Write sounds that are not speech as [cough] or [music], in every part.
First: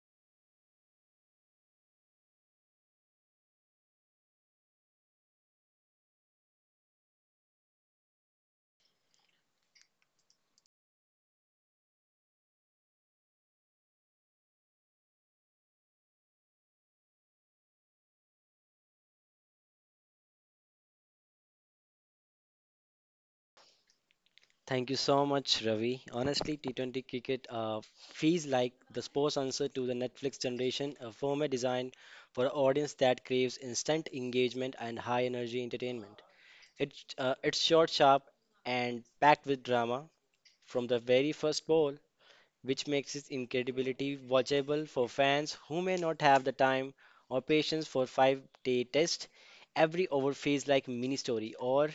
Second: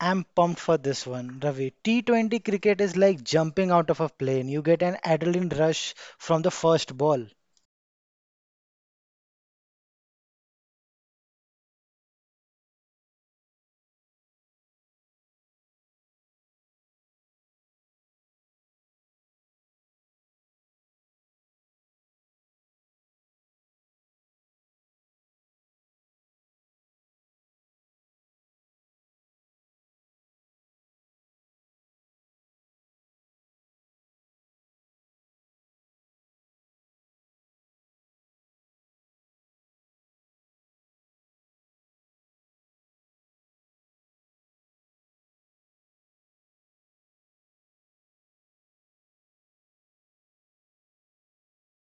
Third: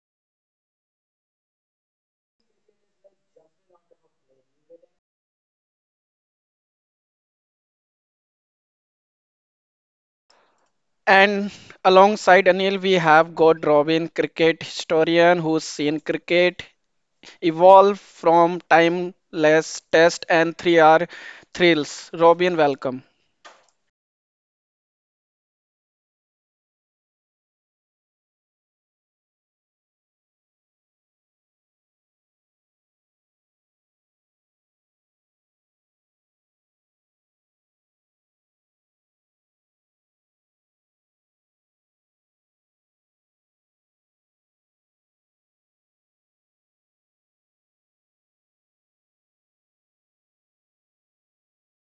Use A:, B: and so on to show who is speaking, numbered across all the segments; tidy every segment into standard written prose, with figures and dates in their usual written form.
A: I'm pumped for this one, Ravi. T20 cricket is like jumping out of a plane. You get an adrenaline rush from the first ball.
B: And alongside Anil, we have got Robin, cricket historian who's seen cricket evolve from timeless test and 3R thrills. Robin, welcome.
C: Thank you so much, Ravi. Honestly, T20 cricket feels like the sports answer to the Netflix generation, a format designed for an audience that craves instant engagement and high energy entertainment. It, it's short, sharp, and packed with drama from the very first ball, which makes its incredibility watchable for fans who may not have the time or patience for 5 day test. Every over feels like mini story or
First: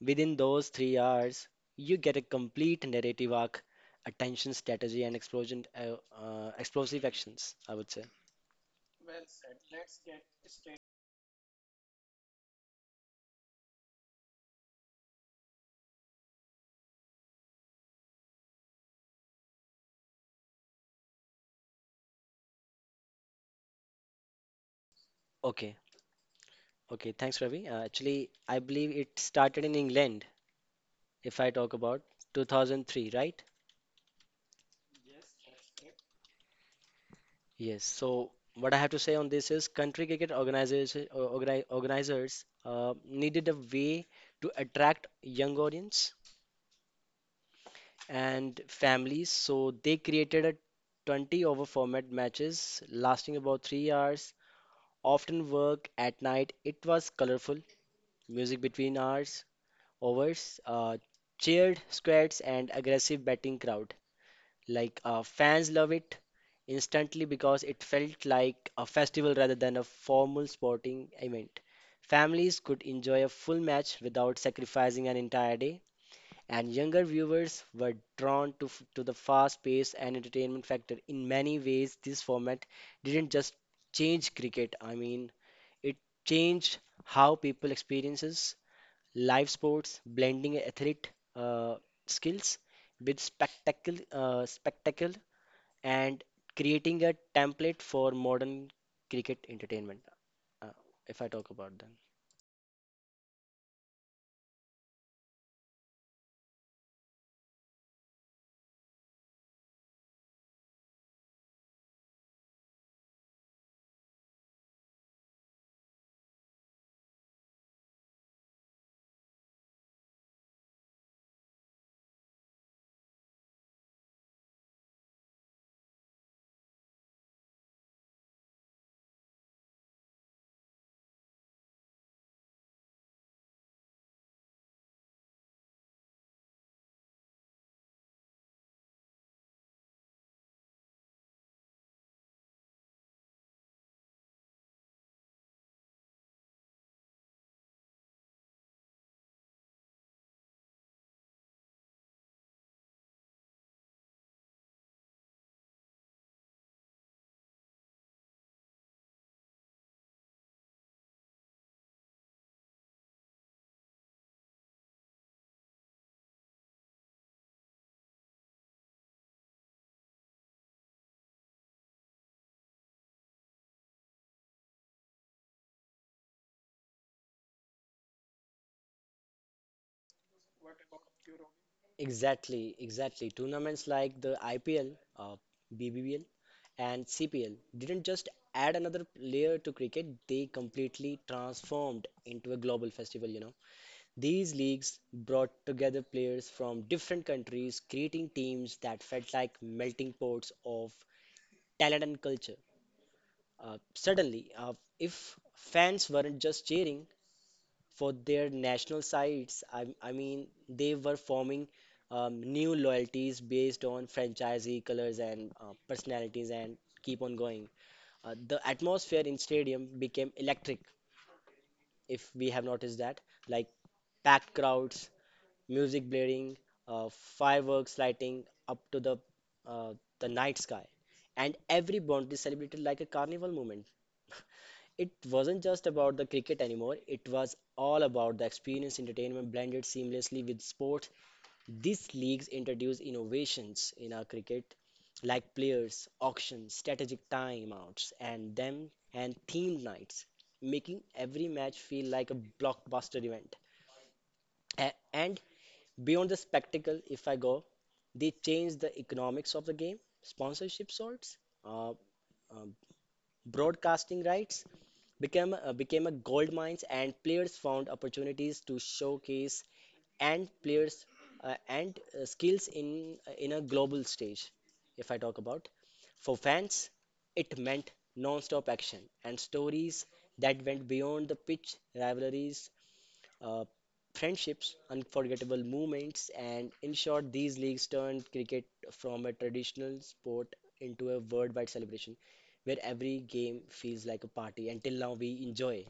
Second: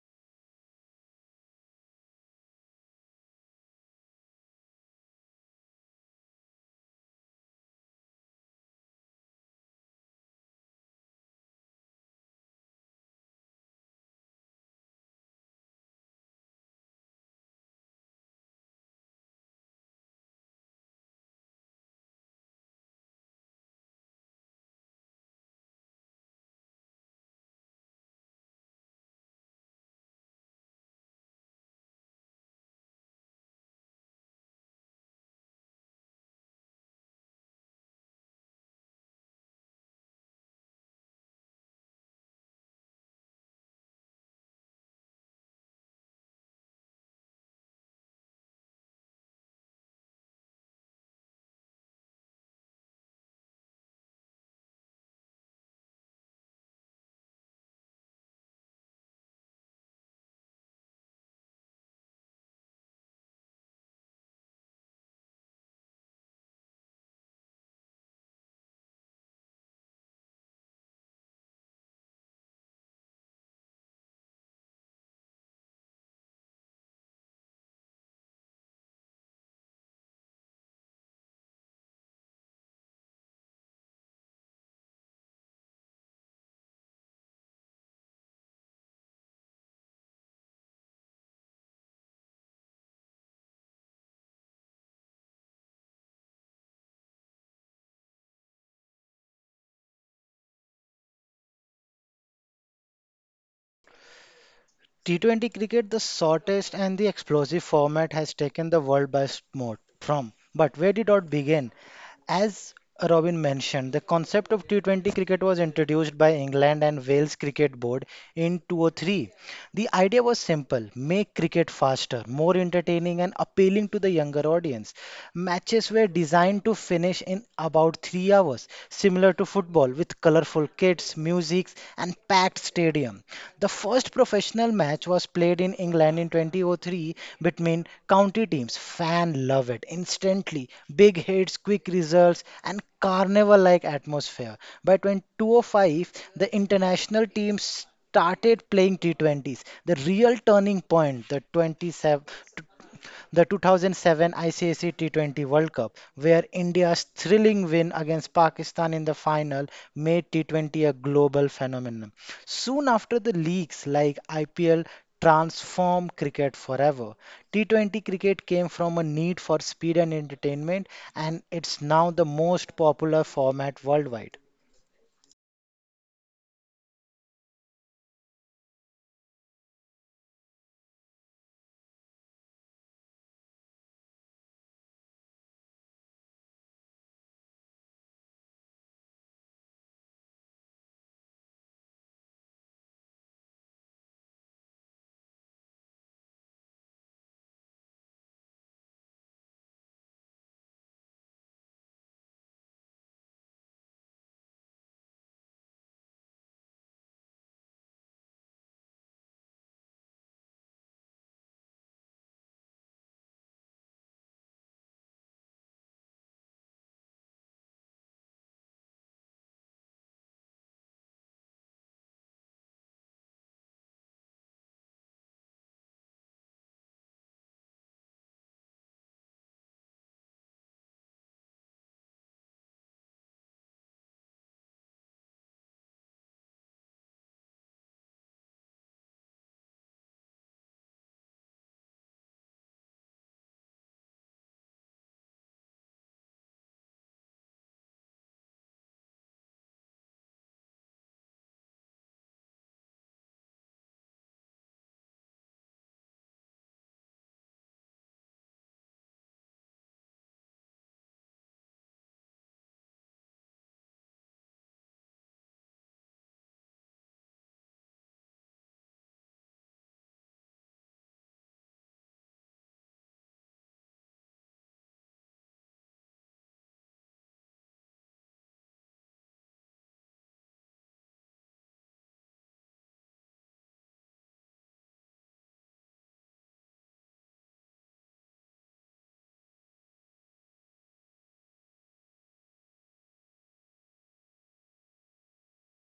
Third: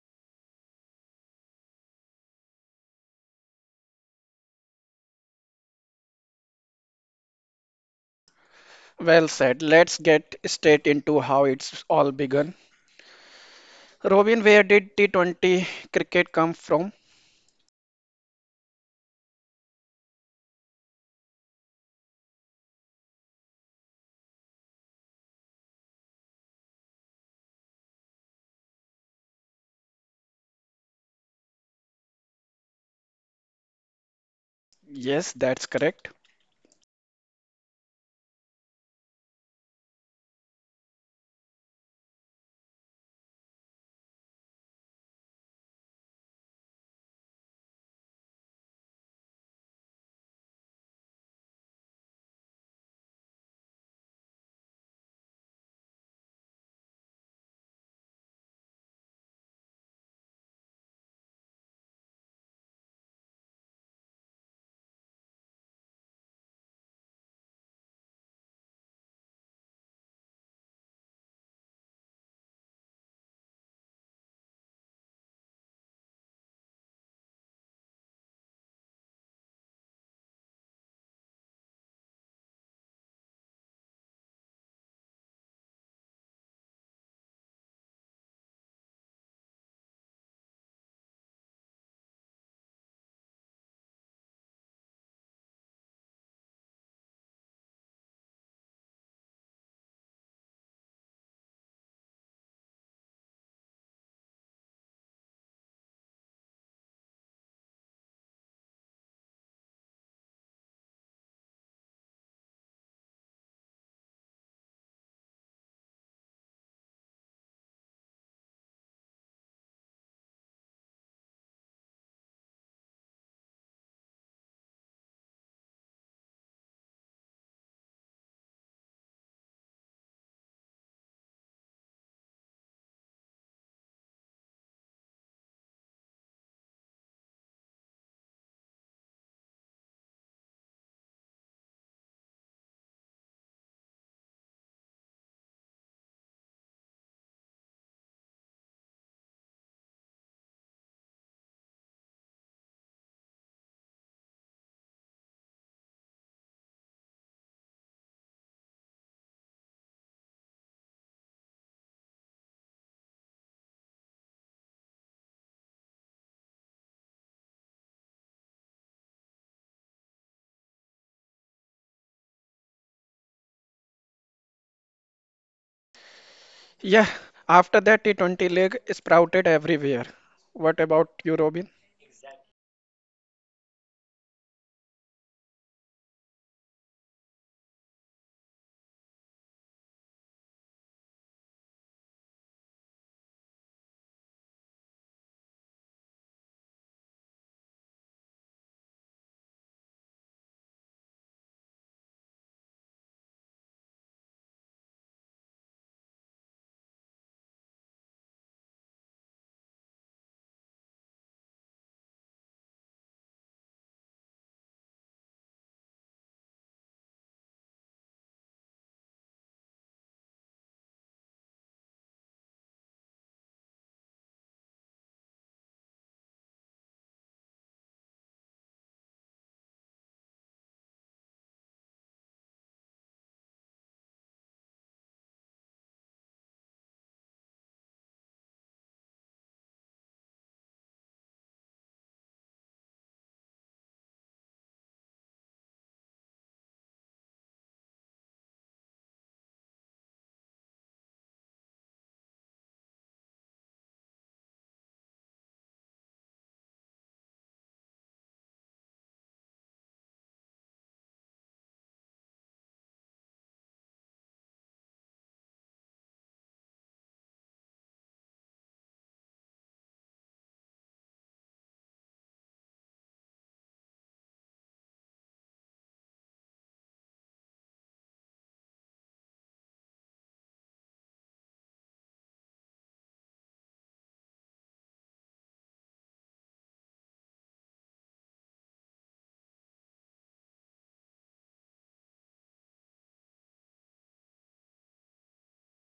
C: within those 3 hours, you get a complete narrative arc, attention strategy, and explosive actions, I would say.
B: Well said. Let's get straight into how it's all begun. Robin, where did T20 cricket come from?
C: Okay, okay, thanks, Ravi. Actually, I believe it started in England, if I talk about 2003, right?
B: Yes, that's correct.
C: Yes, so what I have to say on this is country cricket organizers needed a way to attract young audience and families. So they created a 20 over format matches lasting about 3 hours, often work at night. It was colorful, music between hours, overs, cheered squads and aggressive batting crowd. Like fans love it instantly because it felt like a festival rather than a formal sporting event. Families could enjoy a full match without sacrificing an entire day and younger viewers were drawn to the fast pace and entertainment factor. In many ways, this format didn't just change cricket, I mean, it changed how people experiences live sports, blending athlete uh, skills with spectacle and creating a template for modern cricket entertainment, uh, if I talk about them.
A: T20 cricket, the shortest and the explosive format, has taken the world by storm. From But where did it all begin? As Robin mentioned, the concept of T20 cricket was introduced by England and Wales Cricket Board in 2003. The idea was simple make cricket faster, more entertaining, and appealing to the younger audience. Matches were designed to finish in about 3 hours, similar to football, with colorful kits, music, and packed stadium. The first professional match was played in England in 2003 between county teams. Fan love it instantly. Big hits, quick results, and carnival like atmosphere. By 2005, the international teams started playing T20s, the real turning point, the 27, the 2007 ICC T20 World Cup, where India's thrilling win against Pakistan in the final made T20 a global phenomenon. Soon after, the leagues like IPL transformed cricket forever. T20 cricket came from a need for speed and entertainment, and it's now the most popular format worldwide.
B: Yeah, after that, T20 league sprouted everywhere. What about you, Robin?
C: Exactly, exactly. Tournaments like the IPL, uh, BBL, and CPL didn't just add another layer to cricket, they completely transformed into a global festival, you know. These leagues brought together players from different countries, creating teams that felt like melting pots of talent and culture. Suddenly, if fans weren't just cheering for their national sites. I mean, they were forming new loyalties based on franchisee colors and personalities and keep on going. The atmosphere in stadium became electric, if we have noticed that, like packed crowds, music blaring, uh, fireworks lighting up to uh, the night sky, and every boundary celebrated like a carnival moment. It wasn't just about the cricket anymore, it was all about the experience entertainment blended seamlessly with sports. These leagues introduced innovations in our cricket like players, auctions, strategic timeouts, and themed nights, making every match feel like a blockbuster event. And beyond the spectacle, if I go, they changed the economics of the game, sponsorship sorts, uh, um, broadcasting rights, became a gold mines and players found opportunities to showcase and players and skills in a global stage if I talk about. For fans it meant non-stop action and stories that went beyond the pitch rivalries, uh, friendships, unforgettable moments, and in short, these leagues turned cricket from a traditional sport into a worldwide celebration where every game feels like a party. Until now, we enjoy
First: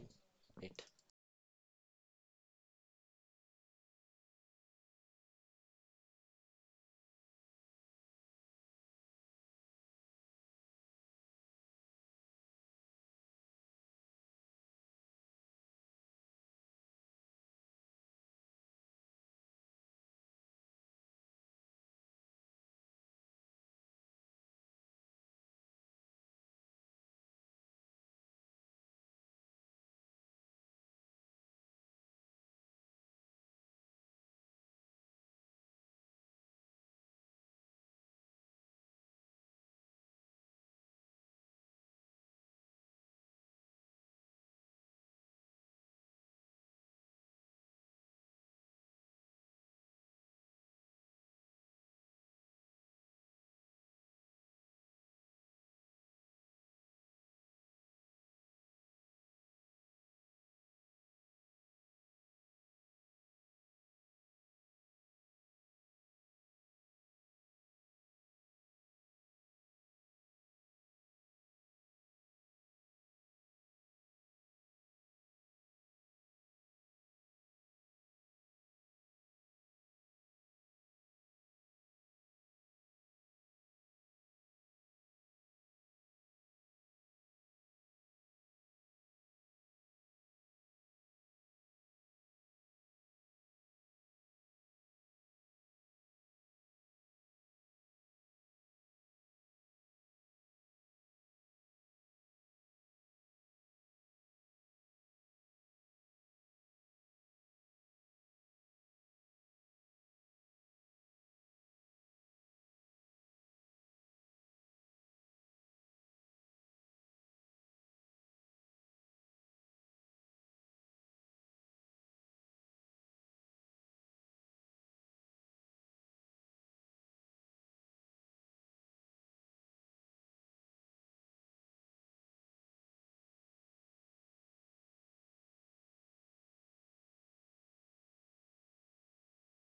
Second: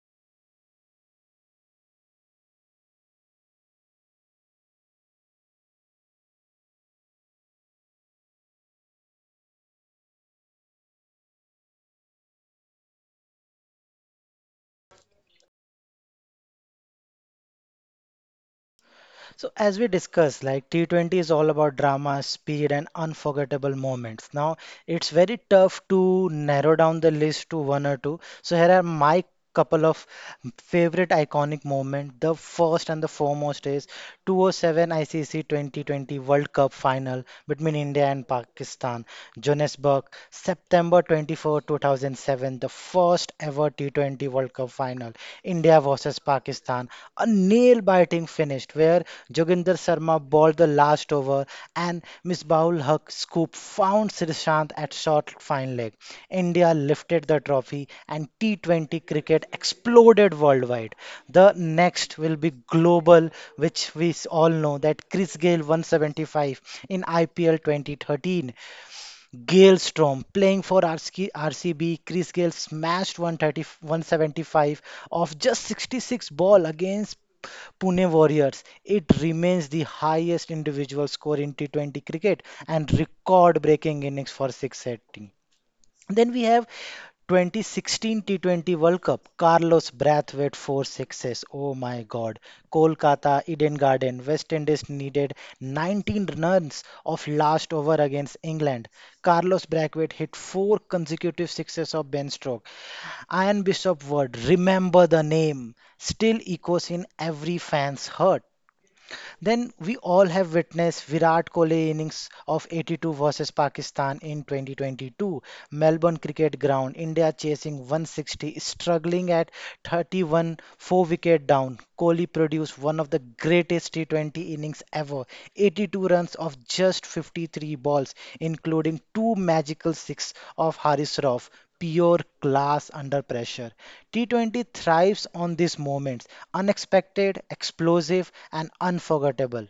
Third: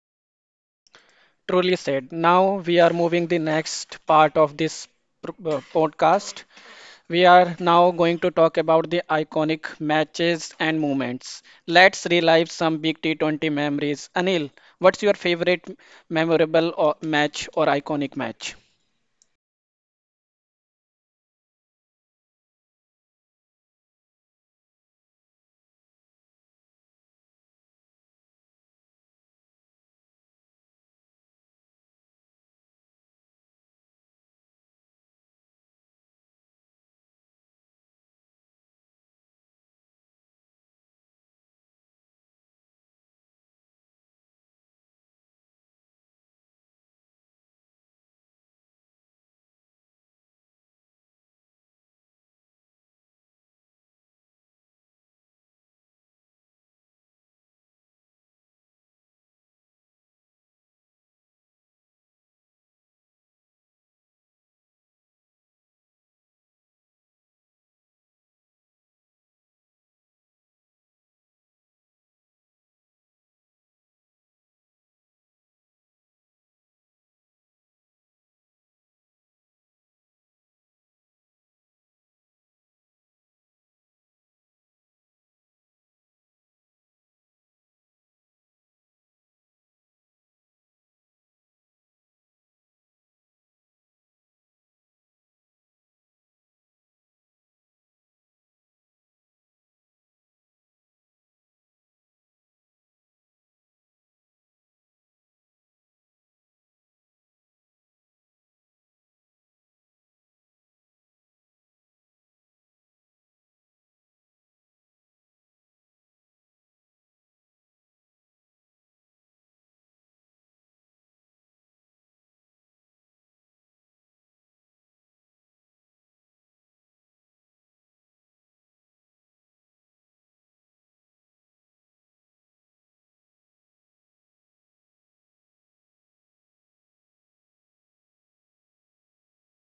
C: it.
B: Truly said. Now we are moving the next part of this podcast. We are now going to talk about the iconic matches and moments. Let's relive some big T20 memories. Anil, what's your favorite memorable or match or iconic match?
A: So as we discussed, like T20 is all about drama, speed, and unforgettable moments. Now, it's very tough to narrow down the list to one or two. So here are my couple of favorite iconic moment. The first and the foremost is 207 ICC 2020 World Cup final between India and Pakistan, Johannesburg, September 24, 2007, the first ever T20 World Cup final, India versus Pakistan. A nail biting finish where Joginder Sharma bowled the last over score, and Misbahul Haq scoop found Srishant at short fine leg. India lifted the trophy, and T20 cricket exploded worldwide. The next will be global, which we all know that Chris Gayle 175 in IPL 2013. Galestrom playing for RC RCB, Chris Gale smashed 130, 175 off just 66 ball against Pune Warriors. It remains the highest individual score in T20 cricket and record-breaking innings for 680. Then we have 2016 T20 World Cup, Carlos Brathwaite, four sixes. Oh my God. Kolkata, Eden Garden, West Indies needed 19 runs of last over against England. Carlos Brathwaite hit four consecutive sixes of Ben Stroke. Ian Bishop Word, remember the name, still echoes in every fan's heart. Then we all have witnessed Virat Kohli innings of 82 versus Pakistan in 2022, Melbourne Cricket Ground, India chasing 160, struggling at 31, four wicket down. Kohli produced one of the greatest T20 innings ever, 82 runs of just 53 balls, including two magical six of Haris Rauf pure class under pressure. T20 thrives on these moments unexpected, explosive, and unforgettable.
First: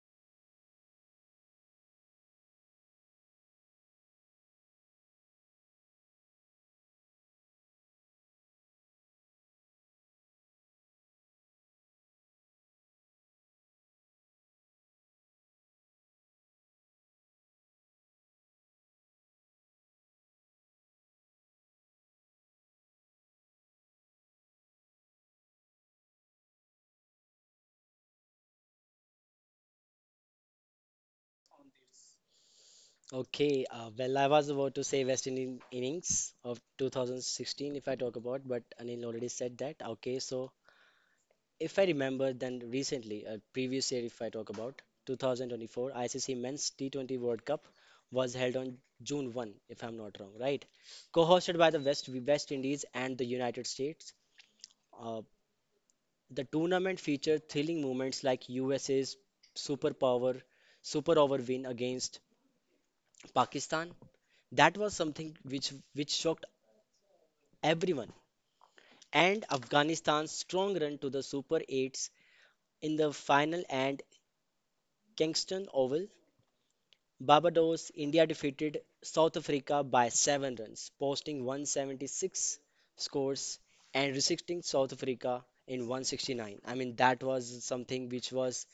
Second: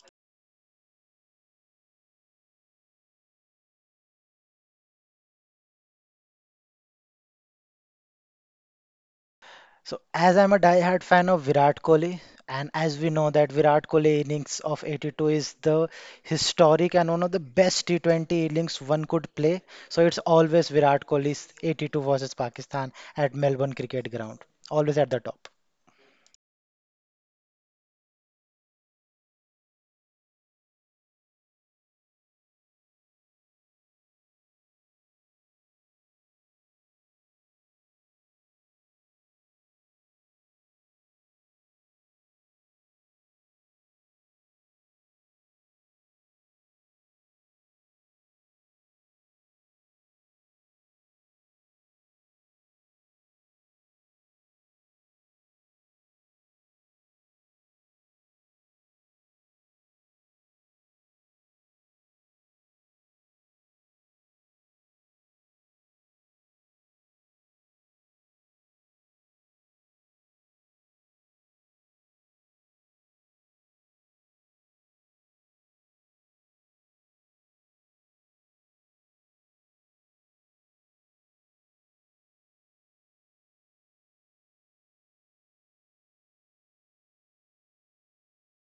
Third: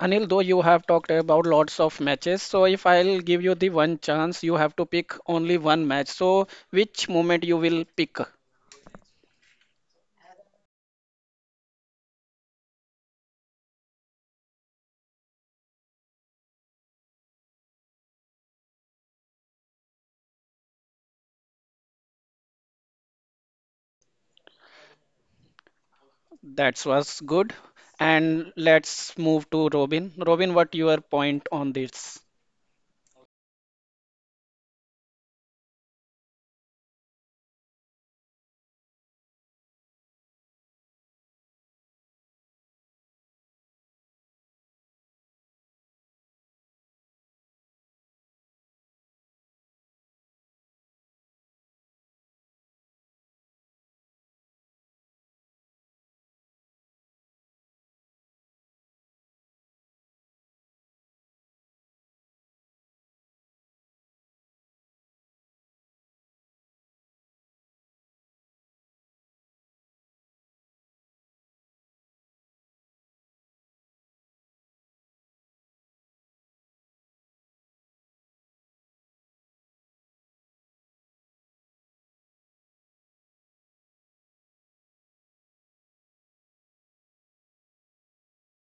B: Anil, though you have talked about lots of matches, so if I'll give you the one chance, you have to pick only one match. So which moment you will pick?
A: So, as I'm a die-hard fan of Virat Kohli, and as we know that Virat Kohli innings of 82 is the historic and one of the best T20 innings one could play. So it's always Virat Kohli's 82 versus Pakistan at Melbourne Cricket Ground, always at the top.
B: That was good. And let's move to Robin. Robin, what your point on this?
C: Okay, well, I was about to say West Indian innings of 2016 if I talk about, but Anil already said that. Okay, so if I remember, then recently, a previous year, if I talk about 2024, ICC Men's T20 World Cup was held on June 1, if I'm not wrong, right? Co-hosted by the West Indies and the United States, uh, the tournament featured thrilling moments like USA's superpower super over win against Pakistan. That was something which shocked everyone. And Afghanistan's strong run to the Super 8s in the final and Kingston Oval Barbados, India defeated South Africa by 7 runs, posting 176 scores and resisting South Africa in 169. I mean, that was something which was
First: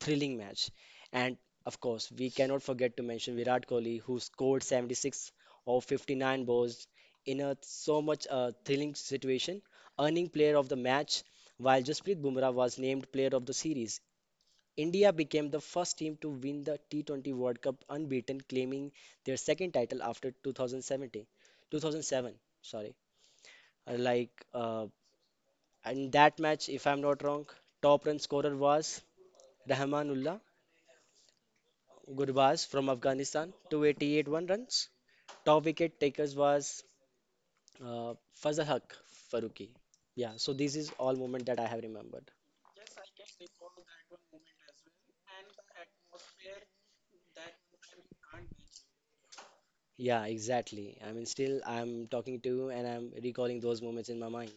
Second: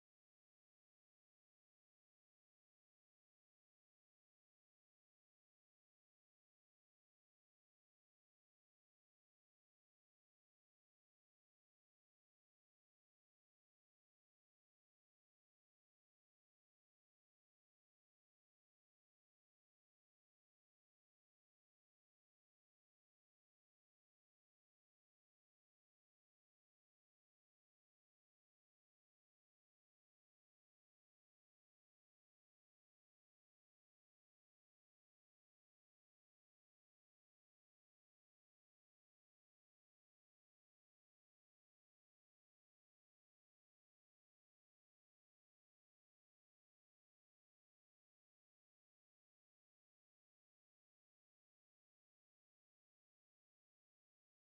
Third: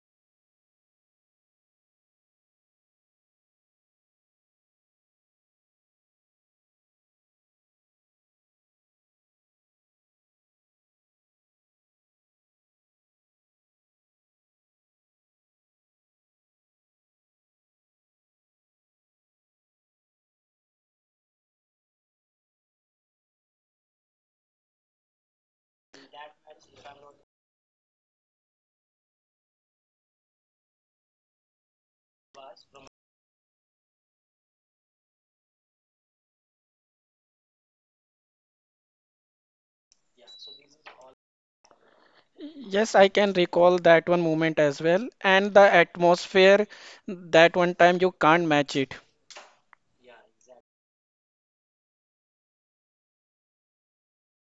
C: thrilling match. And of course, we cannot forget to mention Virat Kohli, who scored 76 of 59 balls in a so much thrilling situation, earning player of the match, while Jasprit Bumrah was named player of the series. India became the first team to win the T20 World Cup unbeaten, claiming their second title after 2007. Sorry. Uh, like uh, in that match, if I'm not wrong, top run scorer was Rahmanullah Gurbaz from Afghanistan, 288 one runs. Top wicket takers was uh, Fazal Haq Faruqi. Yeah, so this is all moment that I have remembered.
B: Yes, I can recall that one moment as well. And the atmosphere, that one time you can't match it.
C: Yeah, exactly. I mean, still I'm talking to you and I'm recalling those moments in my mind.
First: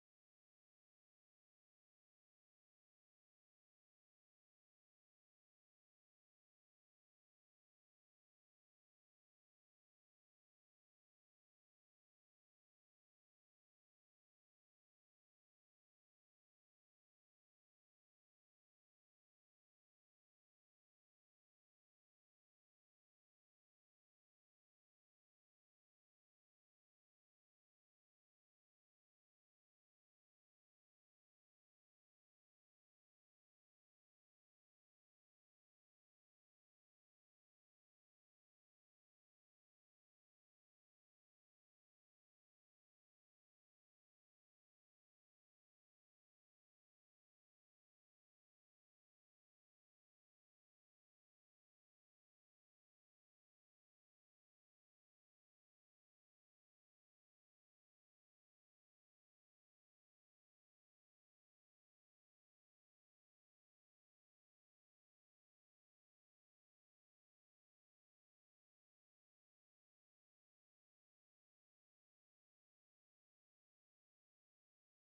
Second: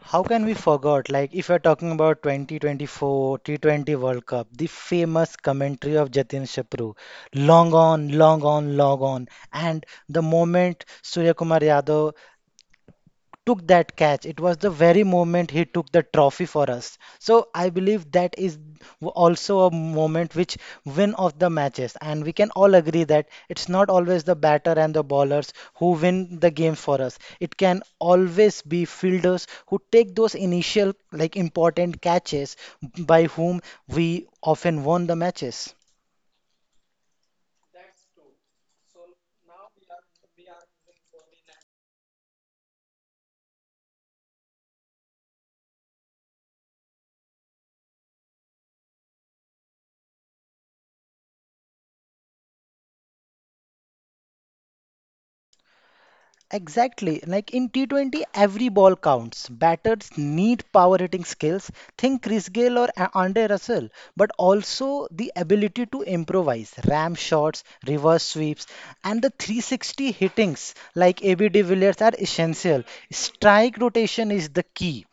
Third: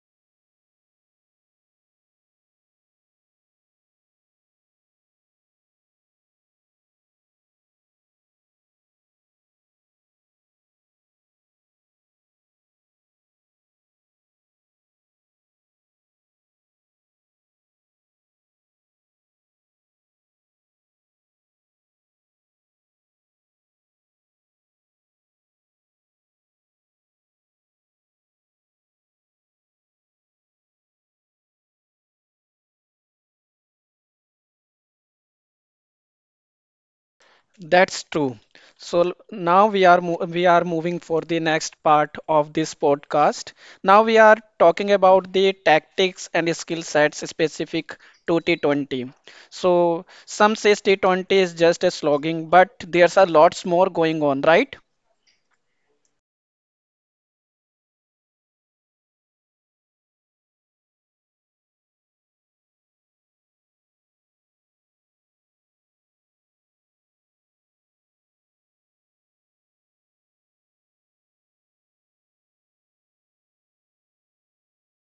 A: How can we forget, like, if you're talking about 2024 T20 World Cup, the famous commentary of Jatin Shapru, long on, long on, long on, and the moment Surya Kumar Yadav took that catch. It was the very moment he took the trophy for us. So I believe that is also a moment which win of the matches. And we can all agree that it's not always the batter and the bowlers who win the game for us. It can always be fielders who take those initial like important catches by whom we often won the matches.
B: That's true. Now we are moving for the next part of this podcast. Now we are talking about the tactics and skill sets specific to T20. So some says T20 is just a slogging, but there's a lots more going on, right?
A: Exactly. Like in T20, every ball counts. Batters need power hitting skills. Think Chris Gayle or Andre Russell, but also the ability to improvise, ram shots, reverse sweeps, and the 360 hittings like AB de Villiers are essential. Strike rotation is the key.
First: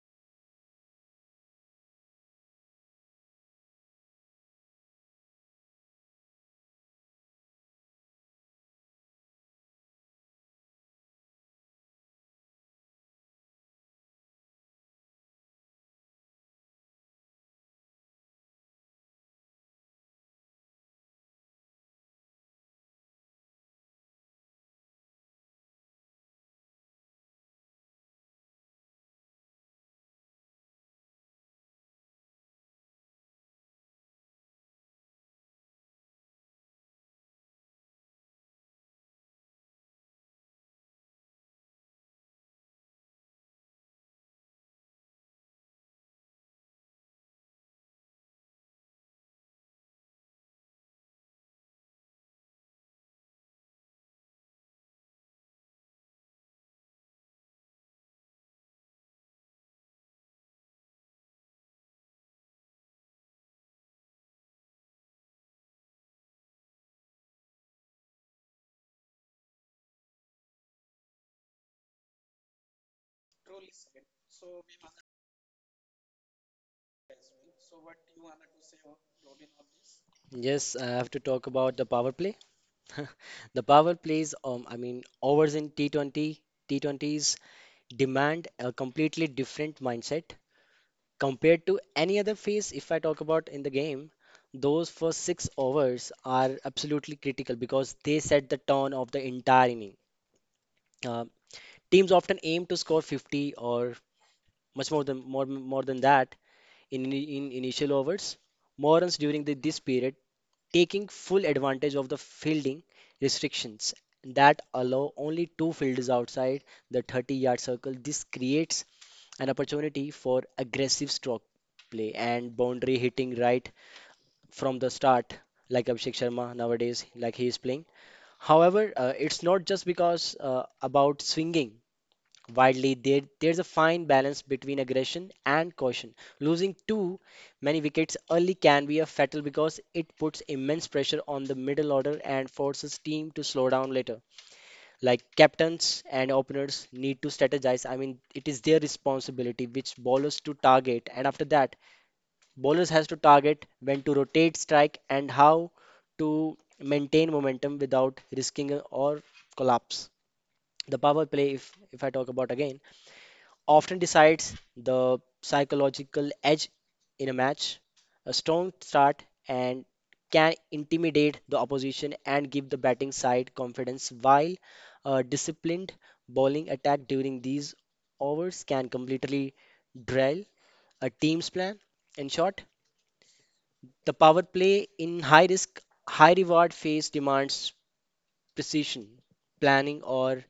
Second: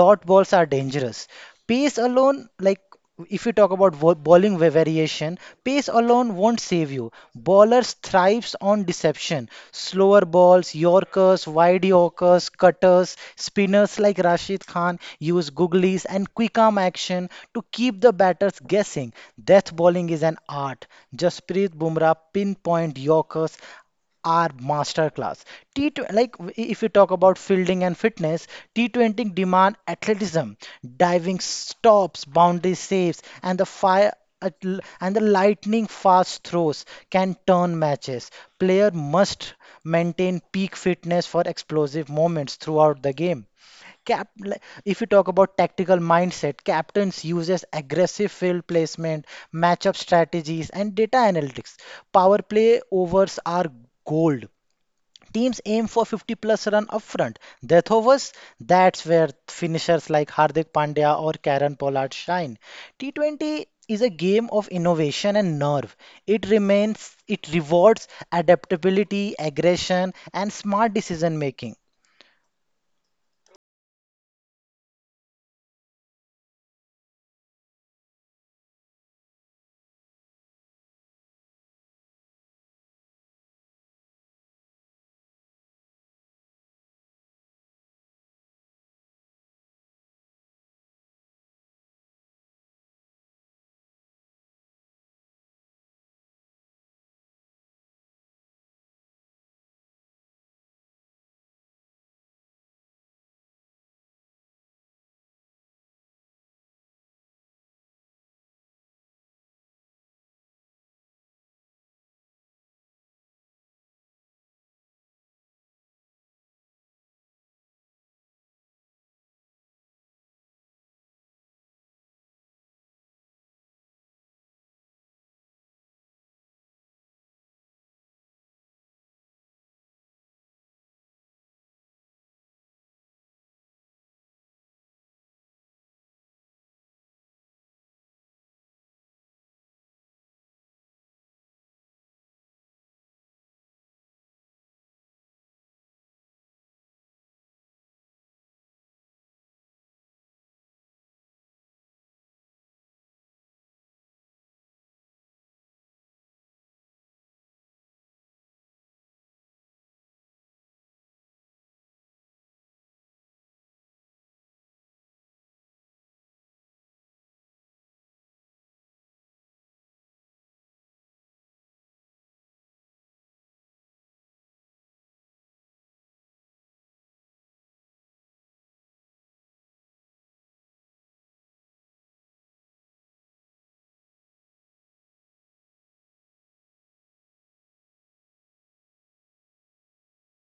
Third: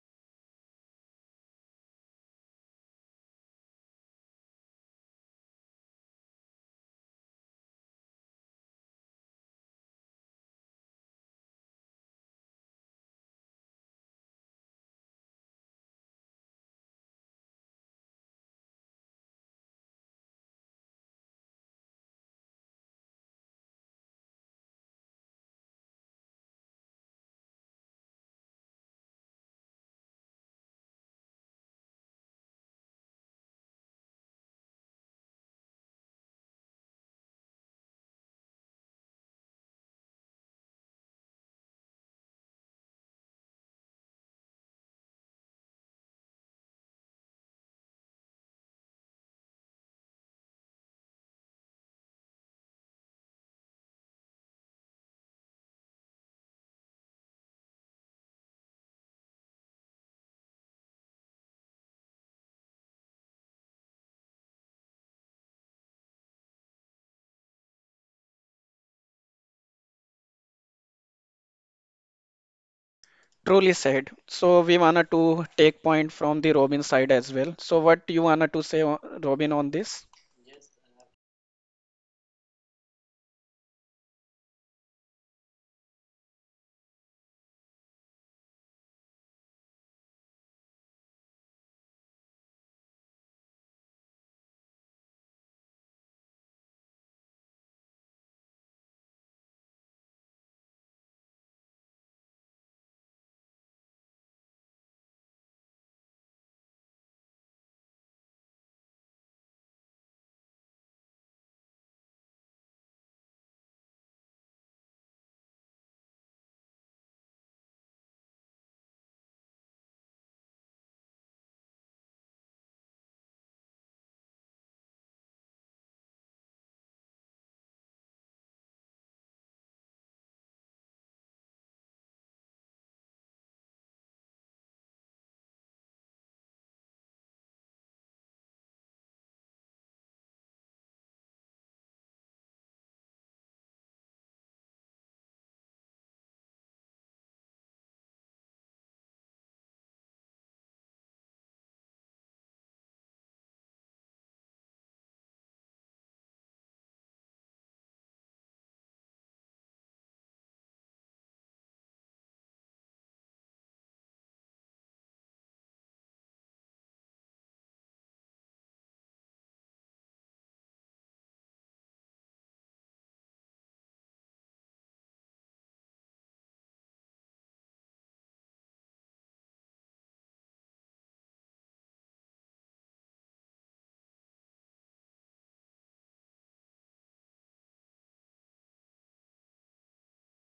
A: Dot balls are dangerous. Pace alone, like if you talk about bowling variation, pace alone won't save you. Bowlers thrives on deception. Slower balls, yorkers, wide yorkers, cutters, spinners like Rashid Khan use googlies and quick arm action to keep the batters guessing. Death bowling is an art. Jasprit Bumrah pinpoint yorkers are masterclass. T20, like if you talk about fielding and fitness, T20 demand athleticism, diving stops, boundary saves, and the lightning fast throws can turn matches. Player must maintain peak fitness for explosive moments throughout the game. Like, if you talk about tactical mindset, captains uses aggressive field placement, matchup strategies, and data analytics. Power play overs are gold. Teams aim for 50 plus run upfront. Death overs, that's where finishers like Hardik Pandya or Karen Pollard shine. T20 is a game of innovation and nerve. It rewards adaptability, aggression, and smart decision making.
B: Truly said. So we wanted to take point from the Robin side as well. So what you wanted to say, Robin, on this?
C: Yes, I have to talk about the power play. [laughs] The power plays, I mean, overs in T20s demand a completely different mindset compared to any other phase. If I talk about in the game, those first six overs are absolutely critical because they set the tone of the entire inning. Uh, Teams often aim to score 50 or much more than that in initial overs. More runs during this period taking full advantage of the fielding restrictions that allow only two fielders outside the 30-yard circle. This creates an opportunity for aggressive stroke play and boundary hitting right from the start, like Abhishek Sharma nowadays, like he is playing. However, it's not just because about swinging widely, there's a fine balance between aggression and caution. Losing too many wickets early can be a fatal because it puts immense pressure on the middle order and forces team to slow down later. Like captains and openers need to strategize. I mean, it is their responsibility which bowlers to target, and after that, bowlers has to target when to rotate strike and how to maintain momentum without risking or collapse. The power play, if I talk about again often decides the psychological edge in a match. A strong start and can intimidate the opposition and give the batting side confidence, while a disciplined bowling attack during these overs can completely derail a team's plan. In short, the power play in high risk, high reward phase demands precision, planning, or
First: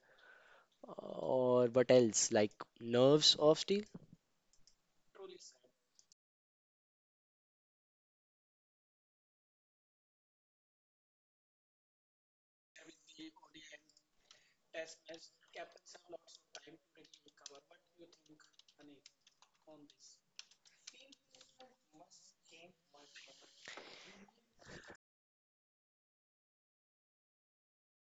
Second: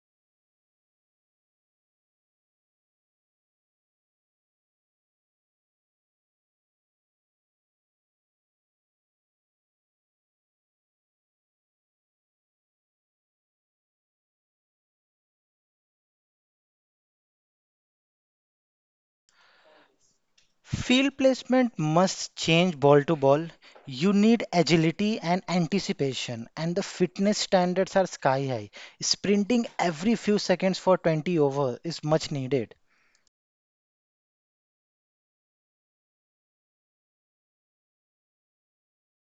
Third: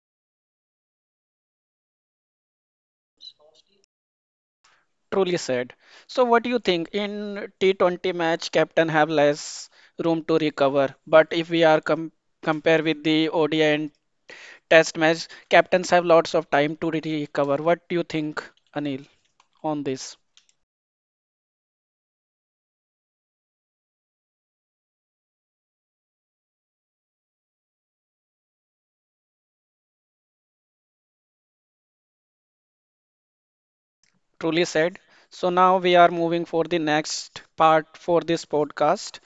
C: what else like nerves of steel.
B: Truly said. So what do you think? In T20 match, captain have less room to recover. But if we are compare with the ODI and Test match, captains have lots of time to recover. What do you think, Anil, on this?
A: Field placement must change ball to ball. You need agility and anticipation, and the fitness standards are sky high. Sprinting every few seconds for 20 over is much needed.
B: Truly said. So now we are moving for the next part for this podcast.